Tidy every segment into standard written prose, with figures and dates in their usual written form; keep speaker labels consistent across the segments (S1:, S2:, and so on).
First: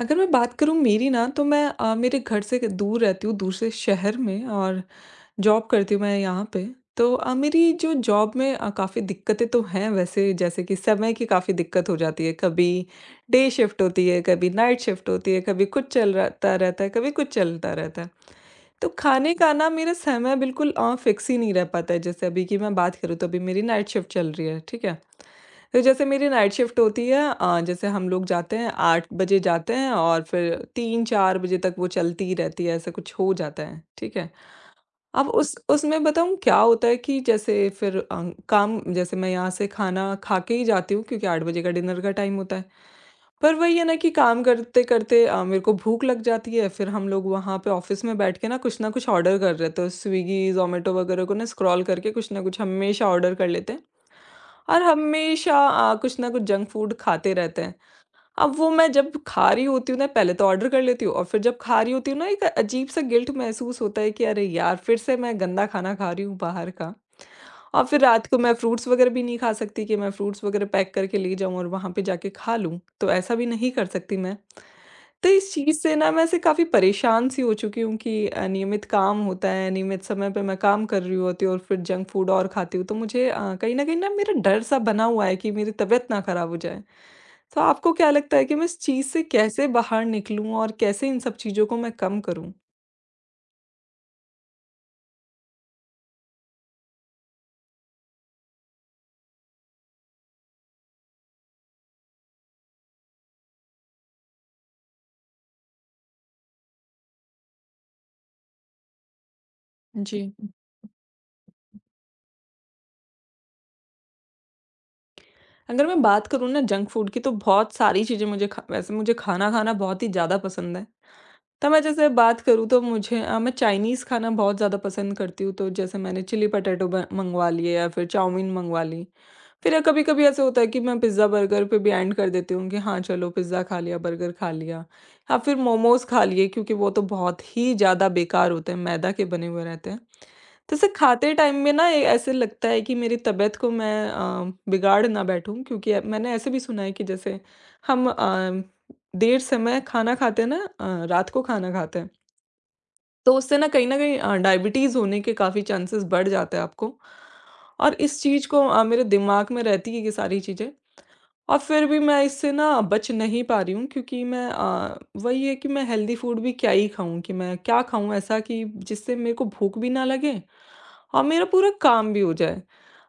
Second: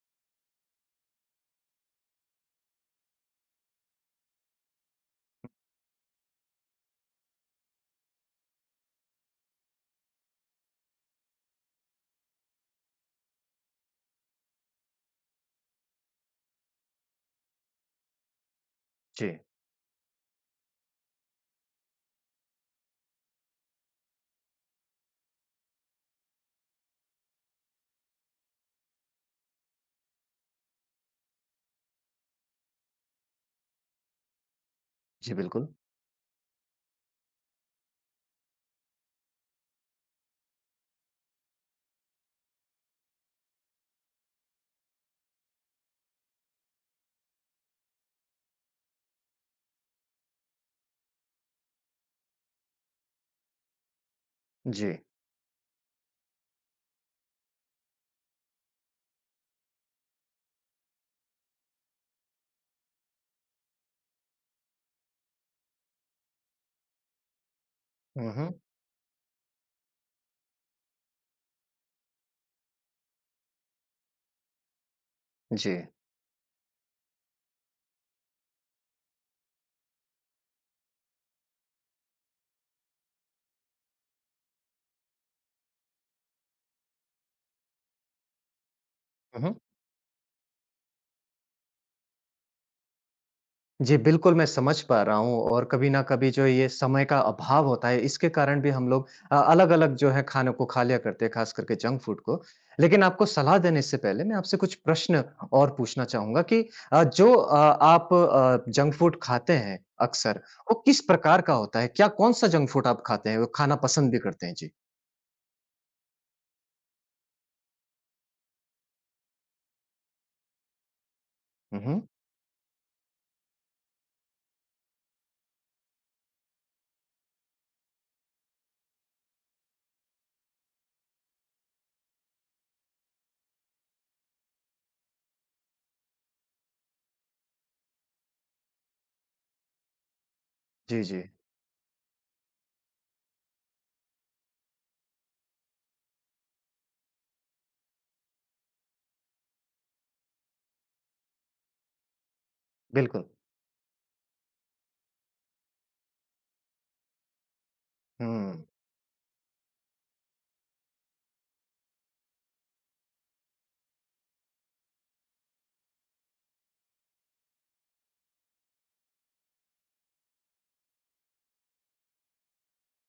S1: अगर मैं बात करूँ मेरी ना तो मैं मेरे घर से दूर रहती हूँ दूसरे शहर में और जॉब करती हूँ मैं यहाँ पे। तो मेरी जो जॉब में काफ़ी दिक्कतें तो हैं वैसे, जैसे कि समय की काफ़ी दिक्कत हो जाती है। कभी डे शिफ्ट होती है, कभी नाइट शिफ्ट होती है, कभी कुछ चल रहता रहता है, कभी कुछ चलता रहता है। तो खाने
S2: जी,
S1: का ना मेरा समय बिल्कुल फिक्स ही नहीं रह पाता है। जैसे अभी की मैं बात करूँ तो अभी मेरी नाइट शिफ्ट चल रही है, ठीक है? तो जैसे मेरी नाइट शिफ्ट होती है, जैसे हम लोग जाते हैं 8 बजे जाते हैं और फिर 3-4 बजे तक वो चलती ही रहती है, ऐसा कुछ हो जाता है, ठीक है? अब
S2: जी,
S1: उस
S2: बिल्कुल।
S1: उसमें बताऊँ क्या होता है कि जैसे फिर काम जैसे मैं यहाँ से खाना खा के ही जाती हूँ क्योंकि 8 बजे का डिनर का टाइम होता है। पर वही है ना कि काम करते-करते मेरे को भूख लग जाती है, फिर हम लोग वहाँ पे ऑफ़िस में बैठ के ना कुछ ऑर्डर कर रहे तो स्विगी, ज़ोमैटो वगैरह को ना स्क्रॉल करके कुछ ना कुछ हमेशा ऑर्डर कर लेते हैं। और
S2: जी।
S1: हमेशा कुछ ना कुछ जंक फूड खाते रहते हैं। अब वो मैं जब खा रही होती हूँ ना पहले तो ऑर्डर कर लेती हूँ और फिर जब खा रही होती हूँ ना एक अजीब सा गिल्ट महसूस होता है कि अरे यार फिर से मैं गंदा खाना खा रही हूँ बाहर का। और फिर रात
S2: हुँ,
S1: को मैं
S2: हुँ।
S1: फ्रूट्स वगैरह भी नहीं खा सकती कि मैं फ्रूट्स वगैरह पैक करके ले जाऊं और वहां पे जाके खा लूं, तो ऐसा भी नहीं कर सकती मैं। तो इस
S2: जी।
S1: चीज से ना मैं ऐसे काफी परेशान सी हो चुकी हूँ कि अनियमित काम होता है, नियमित समय पे मैं काम कर रही होती हूँ और फिर जंक फूड और खाती हूँ, तो मुझे कहीं ना मेरा डर सा बना हुआ है कि मेरी तबीयत ना खराब हो जाए। तो आपको क्या लगता है कि मैं इस चीज़ से
S2: हुँ, हुँ।
S1: कैसे बाहर निकलूँ और कैसे इन सब चीज़ों को मैं कम करूँ?
S2: जी, बिल्कुल मैं समझ पा रहा हूँ और कभी न कभी जो ये समय का अभाव होता है, इसके कारण भी हम लोग अलग-अलग जो है खानों को खा लिया करते हैं, ख़ास करके जंक फूड को। लेकिन आपको सलाह देने से पहले मैं आपसे कुछ प्रश्न और पूछना चाहूँगा कि अ, जो अ, आप जंक फूड खाते हैं
S1: जी।
S2: अक्सर, वो किस प्रकार का होता है? क्या कौन-सा जंक फूड आप खाते हैं और खाना पसंद भी करते हैं? जी।
S1: अगर मैं बात करूँ ना जंक फूड की, तो बहुत सारी चीज़ें मुझे खा वैसे मुझे खाना खाना बहुत ही ज़्यादा पसंद है। तो मैं
S2: हुँ, हुँ।
S1: जैसे बात करूँ तो मैं चाइनीज़ खाना बहुत ज़्यादा पसंद करती हूँ, तो जैसे मैंने चिली पटैटो ब मँगवा लिए या फिर चाउमीन मँगवा ली। फिर कभी-कभी ऐसा होता है कि मैं पिज़्ज़ा बर्गर पे भी एंड कर देती हूँ कि हाँ, चलो पिज़्ज़ा खा लिया, बर्गर खा लिया। या फिर मोमोज़ खा लिए, क्योंकि वो तो बहुत ही ज़्यादा बेकार होते हैं, मैदा के बने हुए रहते हैं। तो ऐसे
S2: जी, जी,
S1: खाते टाइम में ना ए ऐसे लगता है कि मेरी तबीयत को मैं बिगाड़ ना बैठूँ, क्योंकि मैंने ऐसे भी सुना है कि जैसे हम देर समय खाना खाते हैं ना रात को खाना खाते हैं।
S2: बिल्कुल।
S1: तो उससे ना कहीं न कहीं डायबिटीज़ होने के काफ़ी चांसेस बढ़ जाते हैं आपको। और इस चीज़ को
S2: हुँ,
S1: मेरे दिमाग में रहती है ये सारी चीज़ें। और फिर भी मैं इससे ना बच नहीं पा रही हूँ, क्योंकि वही है कि मैं हेल्दी फूड भी क्या ही खाऊँ, कि मैं क्या खाऊँ ऐसा कि जिससे मेरे को भूख भी ना लगे और मेरा पूरा काम भी हो जाए।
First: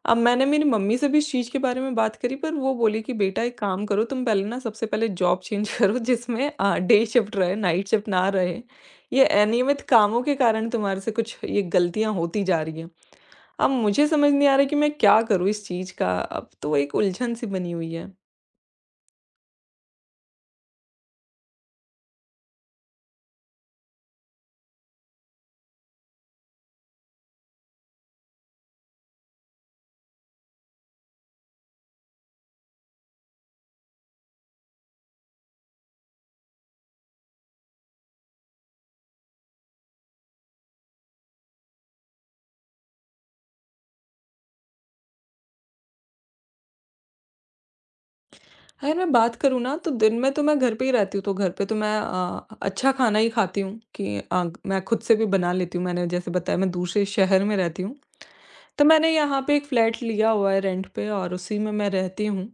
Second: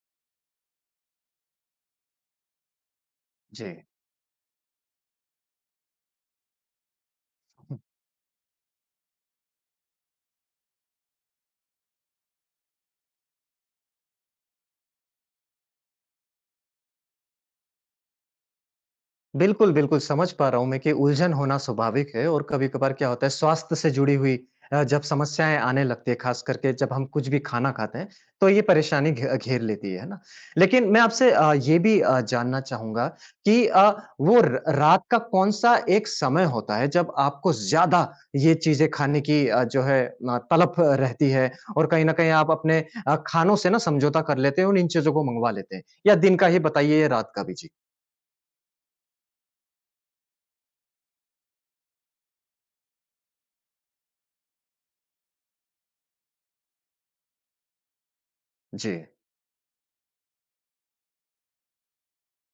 S1: अब मैंने मेरी मम्मी से भी इस चीज़ के बारे में बात करी, पर वो बोली कि बेटा एक काम
S2: जी।
S1: करो, तुम पहले ना सबसे पहले जॉब चेंज करो जिसमें डे शिफ्ट रहे, नाइट शिफ्ट ना रहे। ये अनियमित कामों के कारण तुम्हारे से कुछ ये गलतियाँ होती जा रही हैं। अब मुझे समझ नहीं आ रहा है कि मैं क्या करूँ इस चीज़ का? अब तो एक उलझन-सी बनी हुई है।
S2: बिल्कुल, बिल्कुल, समझ पा रहा हूँ मैं कि उलझन होना स्वाभाविक है और कभी-कभार क्या होता है स्वास्थ्य से जुड़ी हुई जब समस्याएँ आने लगती है, ख़ास करके जब हम कुछ भी खाना खाते हैं, तो ये परेशानी घे घेर लेती है ना? लेकिन मैं आपसे ये भी जानना चाहूँगा कि वो र रात का कौन-सा एक समय होता है जब आपको ज़्यादा ये चीज़ें खाने की तलब रहती है और कहीं न कहीं आप अपने खानों से ना समझौता कर लेते हैं और इन चीज़ों को मँगवा लेते हैं? या दिन का ही बताइए या रात का भी? जी।
S1: अगर मैं बात करूँ ना, तो दिन में तो मैं घर पे ही रहती हूँ, तो घर पे तो मैं अच्छा खाना ही खाती हूँ कि मैं खुद से भी बना लेती हूँ। मैंने जैसे बताया, मैं दूसरे शहर में रहती हूँ। तो
S2: जी।
S1: मैंने यहाँ पे एक फ्लैट लिया हुआ है रेंट पे और उसी में मैं रहती हूँ।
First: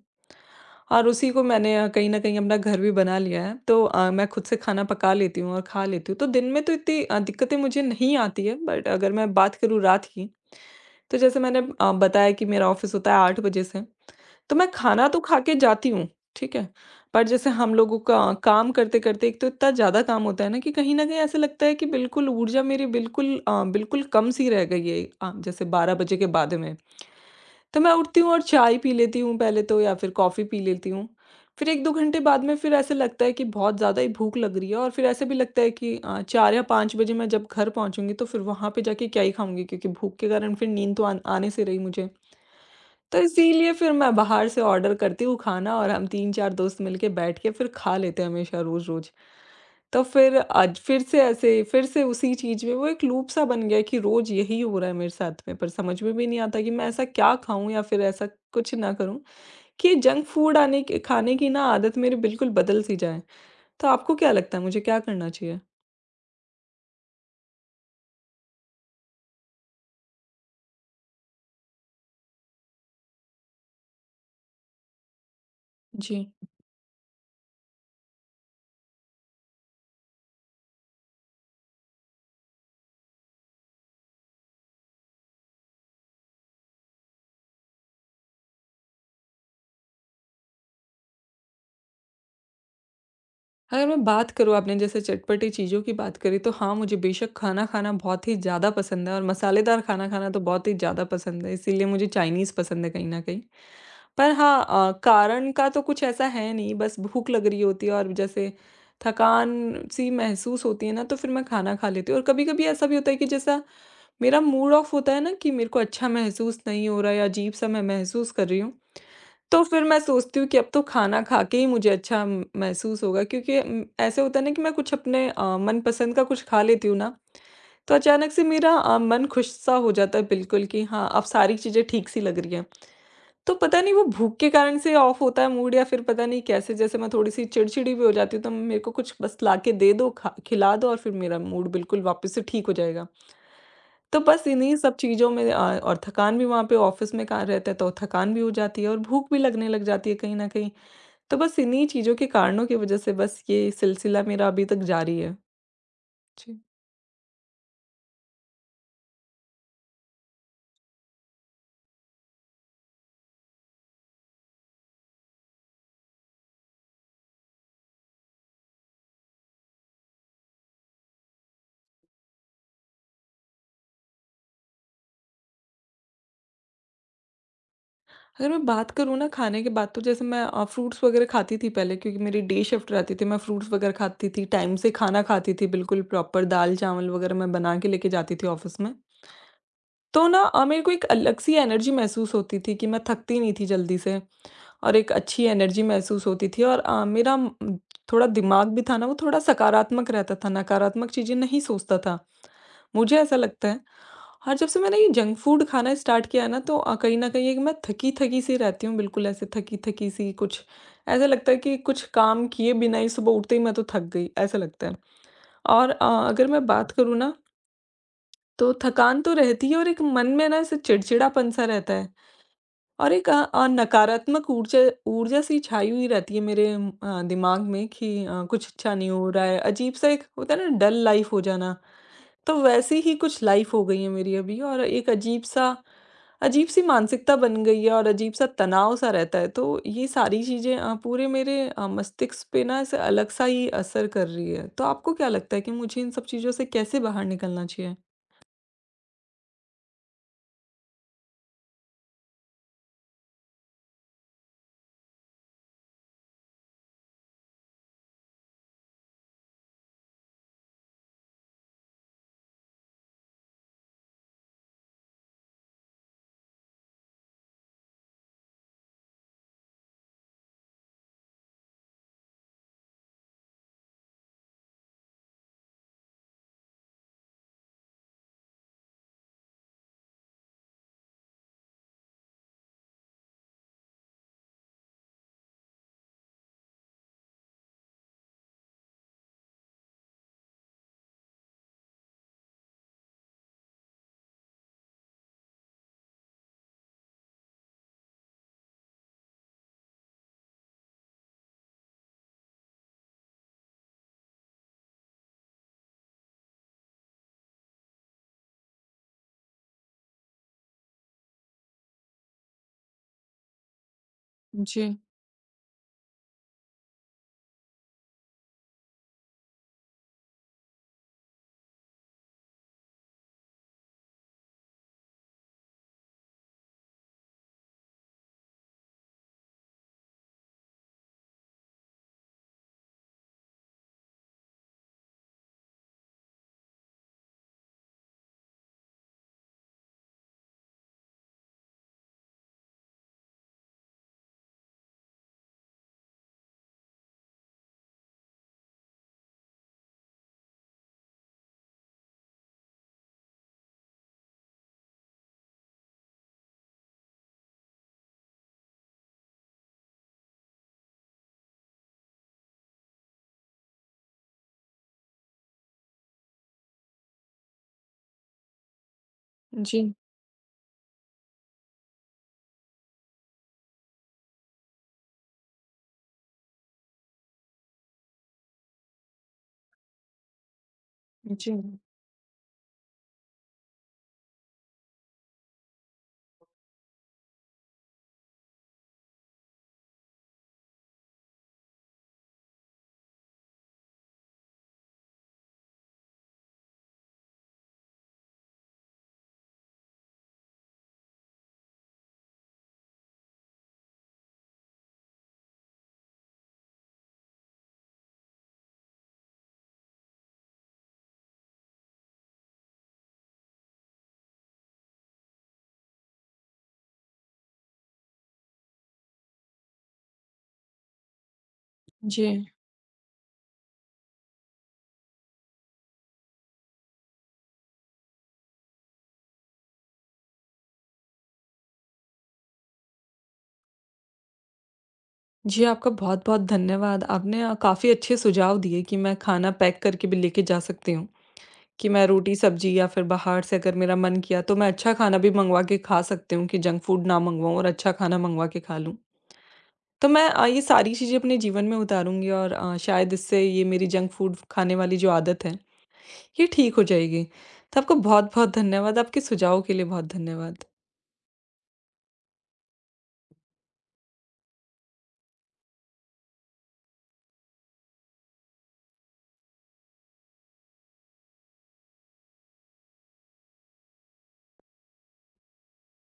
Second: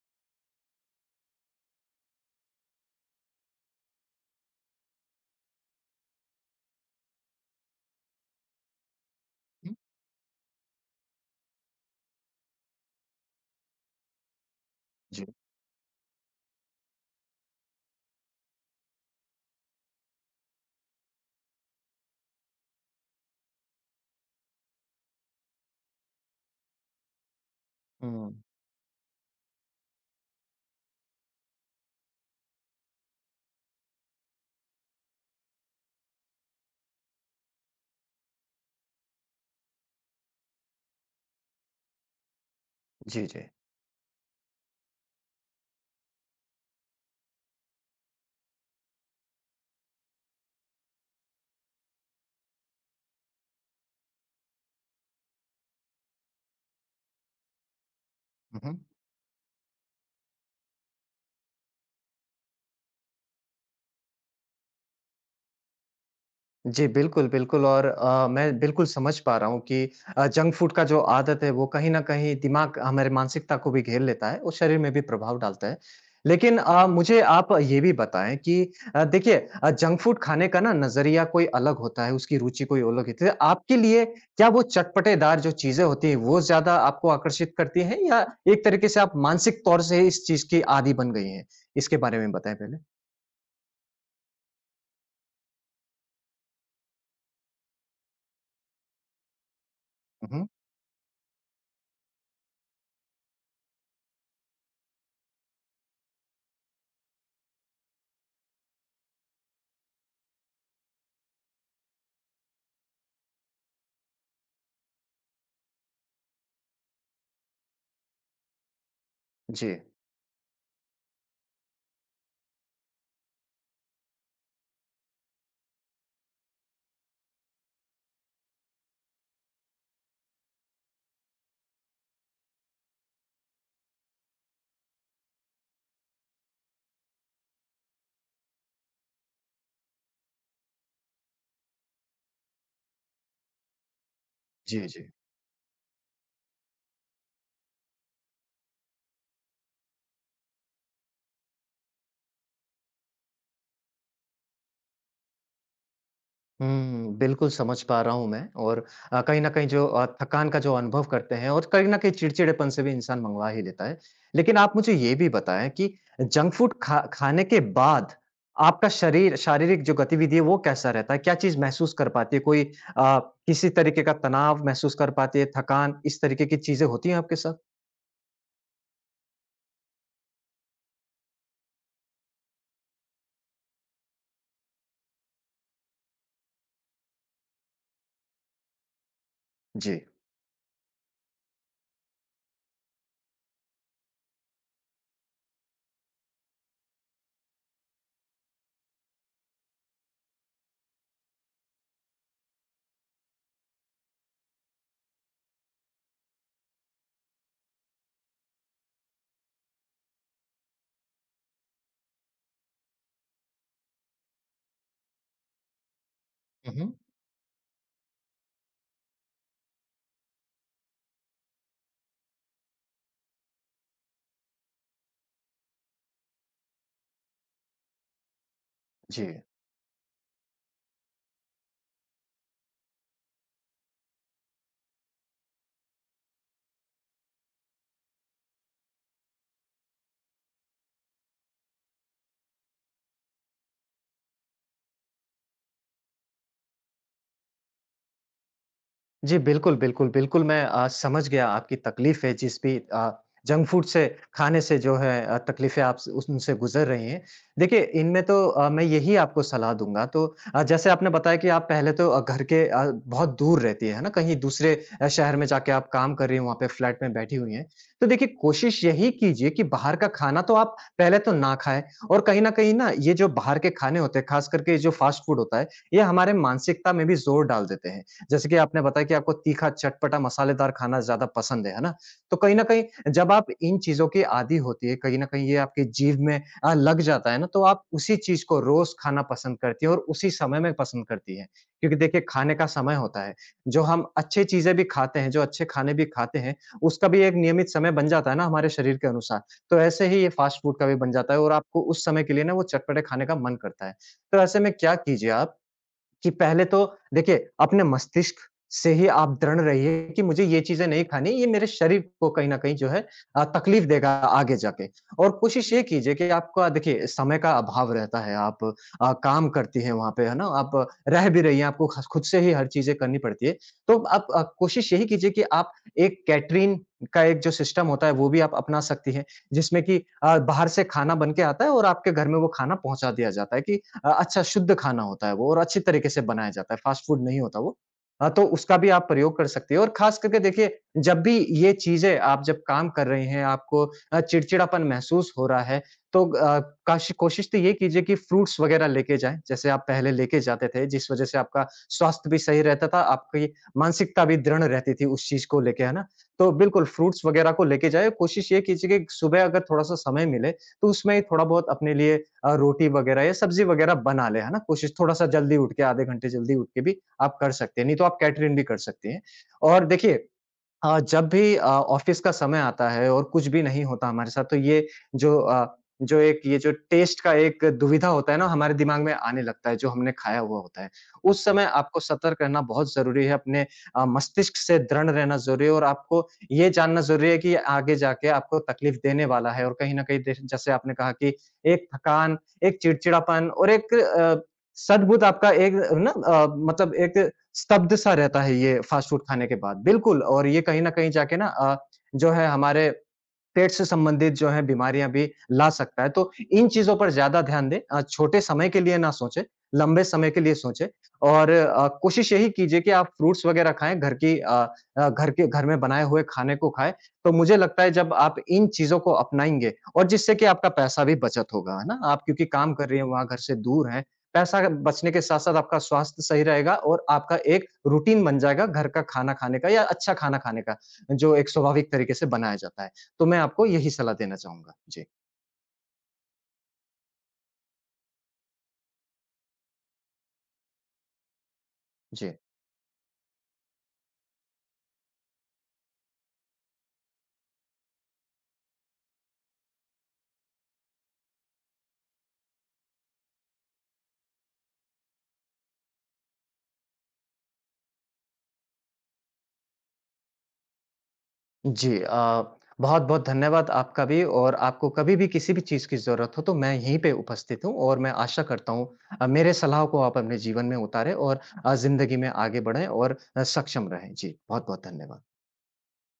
S1: और उसी को मैंने कहीं न कहीं अपना घर भी बना लिया है, तो मैं खुद से खाना पका लेती हूँ और खा लेती हूँ। तो दिन में तो इतनी दिक्कतें मुझे नहीं आती है, बट अगर मैं बात
S2: हुँ।
S1: करूँ रात की, तो जैसे मैंने बताया कि मेरा ऑफ़िस होता है 8 बजे से। तो मैं खाना तो
S2: जी।
S1: खा के जाती हूँ, ठीक है? पर जैसे हम लोगों का काम करते-करते एक तो इतना ज़्यादा काम होता है ना कि कहीं न कहीं ऐसा लगता है कि बिल्कुल ऊर्जा मेरी बिल्कुल बिल्कुल कम-सी रह गई है, जैसे 12 बजे के बाद में। तो मैं उठती हूँ और
S2: हुँ।
S1: चाय पी लेती हूँ पहले तो, या फिर कॉफ़ी पी लेती हूँ। फिर 1-2 घंटे बाद में फिर ऐसा लगता है कि बहुत ज़्यादा ही भूख लग रही है और फिर ऐसे भी लगता है कि 4 या 5 बजे मैं जब घर पहुँचूँगी तो फिर वहाँ पे जाके क्या ही खाऊँगी, क्योंकि भूख के कारण फिर नींद तो आन आने से रही मुझे। तो
S2: जी, जी।
S1: इसीलिए फिर मैं बाहर से ऑर्डर करती हूँ खाना और हम 3-4 दोस्त मिलके बैठ के फिर खा लेते हैं हमेशा रोज़-रोज़। तो फिर आज फिर से ऐसे फिर से उसी चीज़ में वो एक लूप सा बन गया है कि रोज़ यही हो रहा है मेरे साथ में, पर समझ में भी नहीं आता कि मैं ऐसा क्या खाऊँ या फिर ऐसा
S2: हुँ,
S1: कुछ
S2: हुँ।
S1: ना करूँ कि जंक फूड आने की खाने की ना आदत मेरी बिल्कुल बदल सी जाए। तो आपको क्या लगता है मुझे क्या करना चाहिए?
S2: जी, बिल्कुल, बिल्कुल और मैं बिल्कुल समझ पा रहा हूँ कि जंक फूड का जो आदत है, वो कहीं न कहीं दिमाग हमारे मानसिकता को भी घेर लेता है और शरीर में भी प्रभाव डालता है।
S1: जी।
S2: लेकिन मुझे आप ये भी बताएँ कि देखिए जंक फूड खाने का ना नज़रिया कोई अलग होता है, उसकी रुचि कोई अलग होती है। आपके लिए क्या वो चटपटेदार जो चीज़ें होती हैं, वो ज़्यादा आपको आकर्षित करती हैं या एक तरीके से आप मानसिक तौर से इस चीज़ की आदी बन गई हैं? इसके बारे में बताएँ पहले।
S1: अगर मैं बात करूँ आपने जैसे चटपटी चीज़ों की बात करी, तो हाँ, मुझे बेशक खाना खाना बहुत ही ज़्यादा पसंद है और मसालेदार खाना खाना
S2: हुँ,
S1: तो
S2: हुँ।
S1: बहुत ही ज़्यादा पसंद है, इसीलिए मुझे चाइनीज़ पसंद है कहीं न कहीं। पर हाँ, कारण का तो कुछ ऐसा है नहीं, बस भूख लग रही होती है और जैसे थकान-सी महसूस होती है ना, तो फिर मैं खाना खा लेती हूँ। और कभी-कभी ऐसा भी होता है कि जैसा मेरा मूड ऑफ होता है ना कि मेरे को अच्छा महसूस नहीं हो रहा है या अजीब-सा मैं महसूस कर रही हूँ। तो
S2: जी।
S1: फिर मैं सोचती हूँ कि अब तो खाना खा के ही मुझे अच्छा म महसूस होगा, क्योंकि ऐसे होता है ना कि मैं कुछ अपने मनपसंद का कुछ खा लेती हूँ ना, तो अचानक से मेरा मन खुश-सा हो जाता है बिल्कुल कि हाँ, अब सारी चीज़ें ठीक-सी लग रही हैं। तो पता नहीं वो भूख के कारण से ऑफ होता है मूड, या फिर पता नहीं कैसे, जैसे मैं थोड़ी-सी चिड़चिड़ी भी हो जाती हूँ, तो मेरे को कुछ बस ला के दे दो, खा खिला दो और फिर मेरा मूड बिल्कुल वापस से ठीक हो जाएगा। तो बस इन्हीं
S2: जी,
S1: सब
S2: जी।
S1: चीज़ों में और थकान भी वहाँ पे ऑफ़िस में का रहते हैं, तो थकान भी हो जाती है और भूख भी लगने लग जाती है कहीं न कहीं। तो बस इन्हीं चीज़ों के कारणों की वज़ह से बस ये सिलसिला मेरा अभी तक जारी है। जी।
S2: हुँ, बिल्कुल समझ पा रहा हूँ मैं और कहीं न कहीं जो थकान का जो अनुभव करते हैं और कहीं न कहीं चिड़चिड़ेपन से भी इंसान मँगवा ही लेता है। लेकिन आप मुझे ये भी बताएँ कि जंक फूड खा खाने के बाद आपका शरीर शारीरिक जो गतिविधि है वो कैसा रहता है? क्या चीज़ महसूस कर पाती है? कोई अ, किसी तरीके का तनाव महसूस कर पाती है, थकान, इस तरीके की चीज़ें होती हैं आपके साथ?
S1: अगर मैं बात करूँ ना खाने के बाद, तो जैसे मैं फ्रूट्स वग़ैरह खाती थी पहले, क्योंकि मेरी डे शिफ्ट रहती थी, मैं फ्रूट्स वग़ैरह खाती थी, टाइम से खाना खाती थी बिल्कुल प्रॉपर, दाल-चावल वग़ैरह मैं बना के लेके जाती थी ऑफ़िस में।
S2: जी।
S1: तो मेरे को एक अलग सी एनर्जी महसूस होती थी कि मैं थकती नहीं थी जल्दी से। और एक अच्छी एनर्जी महसूस होती थी और मेरा थोड़ा दिमाग भी था ना, वो थोड़ा सकारात्मक रहता था, नकारात्मक चीज़ें नहीं सोचता था। मुझे ऐसा लगता है। और जब से मैंने ये जंक फूड खाना स्टार्ट किया है ना तो कहीं न कहीं एक मैं थकी-थकी सी रहती हूँ, बिल्कुल ऐसे थकी-थकी सी, कुछ ऐसा लगता है कि कुछ काम किए बिना ही सुबह उठते ही मैं तो थक गई, ऐसा लगता है। और अगर मैं
S2: हुँ,
S1: बात
S2: हुँ।
S1: करूँ ना, तो थकान तो रहती है और एक मन में ना ऐसे चिड़चिड़ापन सा रहता है। और एक नकारात्मक ऊर्जा ऊर्जा सी छाई हुई रहती है मेरे दिमाग में कि कुछ अच्छा नहीं
S2: जी।
S1: हो रहा है। अजीब सा एक होता है ना डल लाइफ हो जाना, तो वैसी ही कुछ लाइफ हो गई है मेरी अभी। और एक अजीब सी मानसिकता बन गई है और अजीब सा तनाव सा रहता है। तो ये सारी चीज़ें पूरे मेरे मस्तिष्क पे ना ऐसे अलग सा ही असर कर रही है। तो आपको क्या लगता है कि मुझे इन सब चीज़ों से कैसे बाहर निकलना चाहिए?
S2: जी, बिल्कुल, बिल्कुल, बिल्कुल मैं समझ गया आपकी तकलीफ़ है जिस भी जंक फूड से खाने से जो है तकलीफ़ें आप स उनसे गुज़र रही हैं। देखिए, इनमें तो मैं यही आपको सलाह दूँगा तो जैसे आपने बताया कि आप पहले तो घर के बहुत दूर रहती हैं, है ना? कहीं दूसरे शहर में जाके आप काम कर रही हैं, वहाँ पे फ्लैट में बैठी हुई हैं। तो देखिए, कोशिश यही कीजिए कि बाहर का खाना तो आप पहले तो ना खाएँ और कहीं न कहीं ना ये जो बाहर के खाने होते हैं, ख़ास करके ये जो फ़ास्ट फूड होता है, ये हमारे मानसिकता में भी ज़ोर डाल देते हैं। जैसे कि आपने बताया कि आपको तीखा, चटपटा, मसालेदार खाना ज़्यादा पसंद है ना? तो कहीं न कहीं जब आप इन चीज़ों की आदी होती है, कहीं न कहीं ये आपकी जीभ में लग जाता है ना, तो आप उसी चीज़ को रोज़ खाना पसंद करती हैं और उसी समय में पसंद करती हैं। क्योंकि देखिए खाने का समय होता है, जो हम अच्छी चीज़ें भी खाते हैं, जो अच्छे खाने भी खाते हैं, उसका भी एक नियमित समय बन जाता है ना हमारे शरीर के अनुसार। तो ऐसे ही ये फ़ास्ट फ़ूड का भी बन जाता है और आपको उस समय के लिए ना वो चटपटे खाने का मन करता है। तो ऐसे में क्या कीजिए आप कि पहले तो देखिए, अपने मस्तिष्क से ही आप दृढ़ रहिए कि मुझे ये चीज़ें नहीं खानी, ये मेरे शरीर को कहीं न कहीं जो है तकलीफ देगा आगे जाके।
S1: जी,
S2: और कोशिश ये कीजिए कि आपका देखिए समय का अभाव रहता है, आप काम करती हैं वहाँ पे, है ना? आप रह भी रही हैं, आपको ख़स खुद से ही हर चीज़ें करनी पड़ती है। तो आप कोशिश यही कीजिए कि आप एक कैटरिंग का एक जो सिस्टम होता है, वो भी आप अपना सकती हैं, जिसमें कि बाहर से खाना बन के आता है और आपके घर में वो खाना पहुँचा दिया जाता है कि अच्छा शुद्ध खाना होता है वो और अच्छी तरीके से बनाया जाता है, फ़ास्ट फूड नहीं होता वो। हाँ, तो उसका भी आप प्रयोग कर सकते हो और ख़ास करके देखिए, जब भी ये चीज़ें आप जब काम कर रहे हैं, आपको चिड़चिड़ापन महसूस हो रहा है, तो अ, काश कोशिश तो ये कीजिए कि फ्रूट्स वग़ैरह लेके जाएँ, जैसे आप पहले लेके जाते थे, जिस वज़ह से आपका स्वास्थ्य भी सही रहता था, आपकी मानसिकता भी दृढ़ रहती थी उस चीज़ को लेके, है ना? तो बिल्कुल फ्रूट्स वग़ैरह को लेके जाएँ, कोशिश ये कीजिए कि सुबह अगर थोड़ा-सा समय मिले, तो उसमें थोड़ा बहुत अपने लिए रोटी वगैरह या सब्ज़ी वगैरह बना लें, है ना? कोशिश थोड़ा-सा जल्दी उठ के आधे घंटे जल्दी उठ के भी आप कर सकते हैं, नहीं तो आप कैटरिंग भी कर सकती हैं। और
S1: जी,
S2: देखिए जब भी ऑफ़िस का समय आता है और कुछ भी नहीं होता हमारे साथ तो ये जो अ, जो एक ये जो टेस्ट का एक दुविधा होता है ना हमारे दिमाग में आने लगता है जो हमने खाया हुआ होता है। उस
S1: जी,
S2: समय जी। आपको सतर्क रहना बहुत ज़रूरी है अपने मस्तिष्क से दृढ़ रहना ज़रूरी है और आपको ये जानना ज़रूरी है कि ये आगे जाके आपको तकलीफ़ देने वाला है और कहीं न कहीं देख जैसे आपने कहा कि एक थकान, एक चिड़चिड़ापन और एक अ, सद्बुद आपका एक ना अ, मतलब एक स्तब्ध-सा रहता है ये फास्ट फूड खाने के बाद। बिल्कुल और ये कहीं न कहीं जाके ना जो है हमारे पेट से संबंधित जो है बीमारियाँ भी ला सकता है। तो इन चीज़ों पर ज़्यादा ध्यान दें छोटे समय के लिए ना सोचें, लंबे समय के लिए सोचें और कोशिश यही कीजिए कि आप फ्रूट्स वग़ैरह खाएँ, घर की अ अ, घर के घर में बनाए हुए खाने को खाएँ। तो मुझे लगता है जब आप इन चीज़ों को अपनाएँगे और जिससे कि आपका पैसा भी बचत होगा, है ना? आप
S1: जी।
S2: क्योंकि काम कर रही हैं, वहाँ घर से दूर हैं, पैसा बचने के साथ-साथ आपका स्वास्थ्य सही रहेगा और आपका एक रूटीन बन जाएगा घर का खाना खाने का या अच्छा खाना खाने का, जो एक स्वाभाविक तरीके से बनाया जाता है। तो मैं आपको यही सलाह देना चाहूँगा। जी।
S1: जी, आपका बहुत-बहुत धन्यवाद। आपने काफ़ी अच्छे सुझाव दिए कि मैं खाना पैक करके भी लेके जा सकती हूँ, कि मैं
S2: जी।
S1: रोटी-सब्ज़ी या फिर बाहर से अगर मेरा मन किया तो मैं अच्छा खाना भी मँगवा के खा सकती हूँ, कि जंक फूड ना मँगवाऊँ और अच्छा खाना मँगवा के खा लूँ। तो मैं ये सारी चीज़ें अपने जीवन में उतारूँगी और शायद इससे ये मेरी जंक फूड खाने वाली जो आदत है, ये ठीक हो जाएगी। तो आपका बहुत-बहुत धन्यवाद। आपके सुझाव के लिए बहुत धन्यवाद।
S2: जी अ, बहुत-बहुत धन्यवाद आपका भी और आपको कभी भी किसी भी चीज़ की ज़रूरत हो तो मैं यहीं पे उपस्थित हूँ और मैं आशा करता हूँ मेरे सलाह को आप अपने जीवन में उतारें और ज़िंदगी में आगे बढ़ें और सक्षम रहें। जी, बहुत-बहुत धन्यवाद।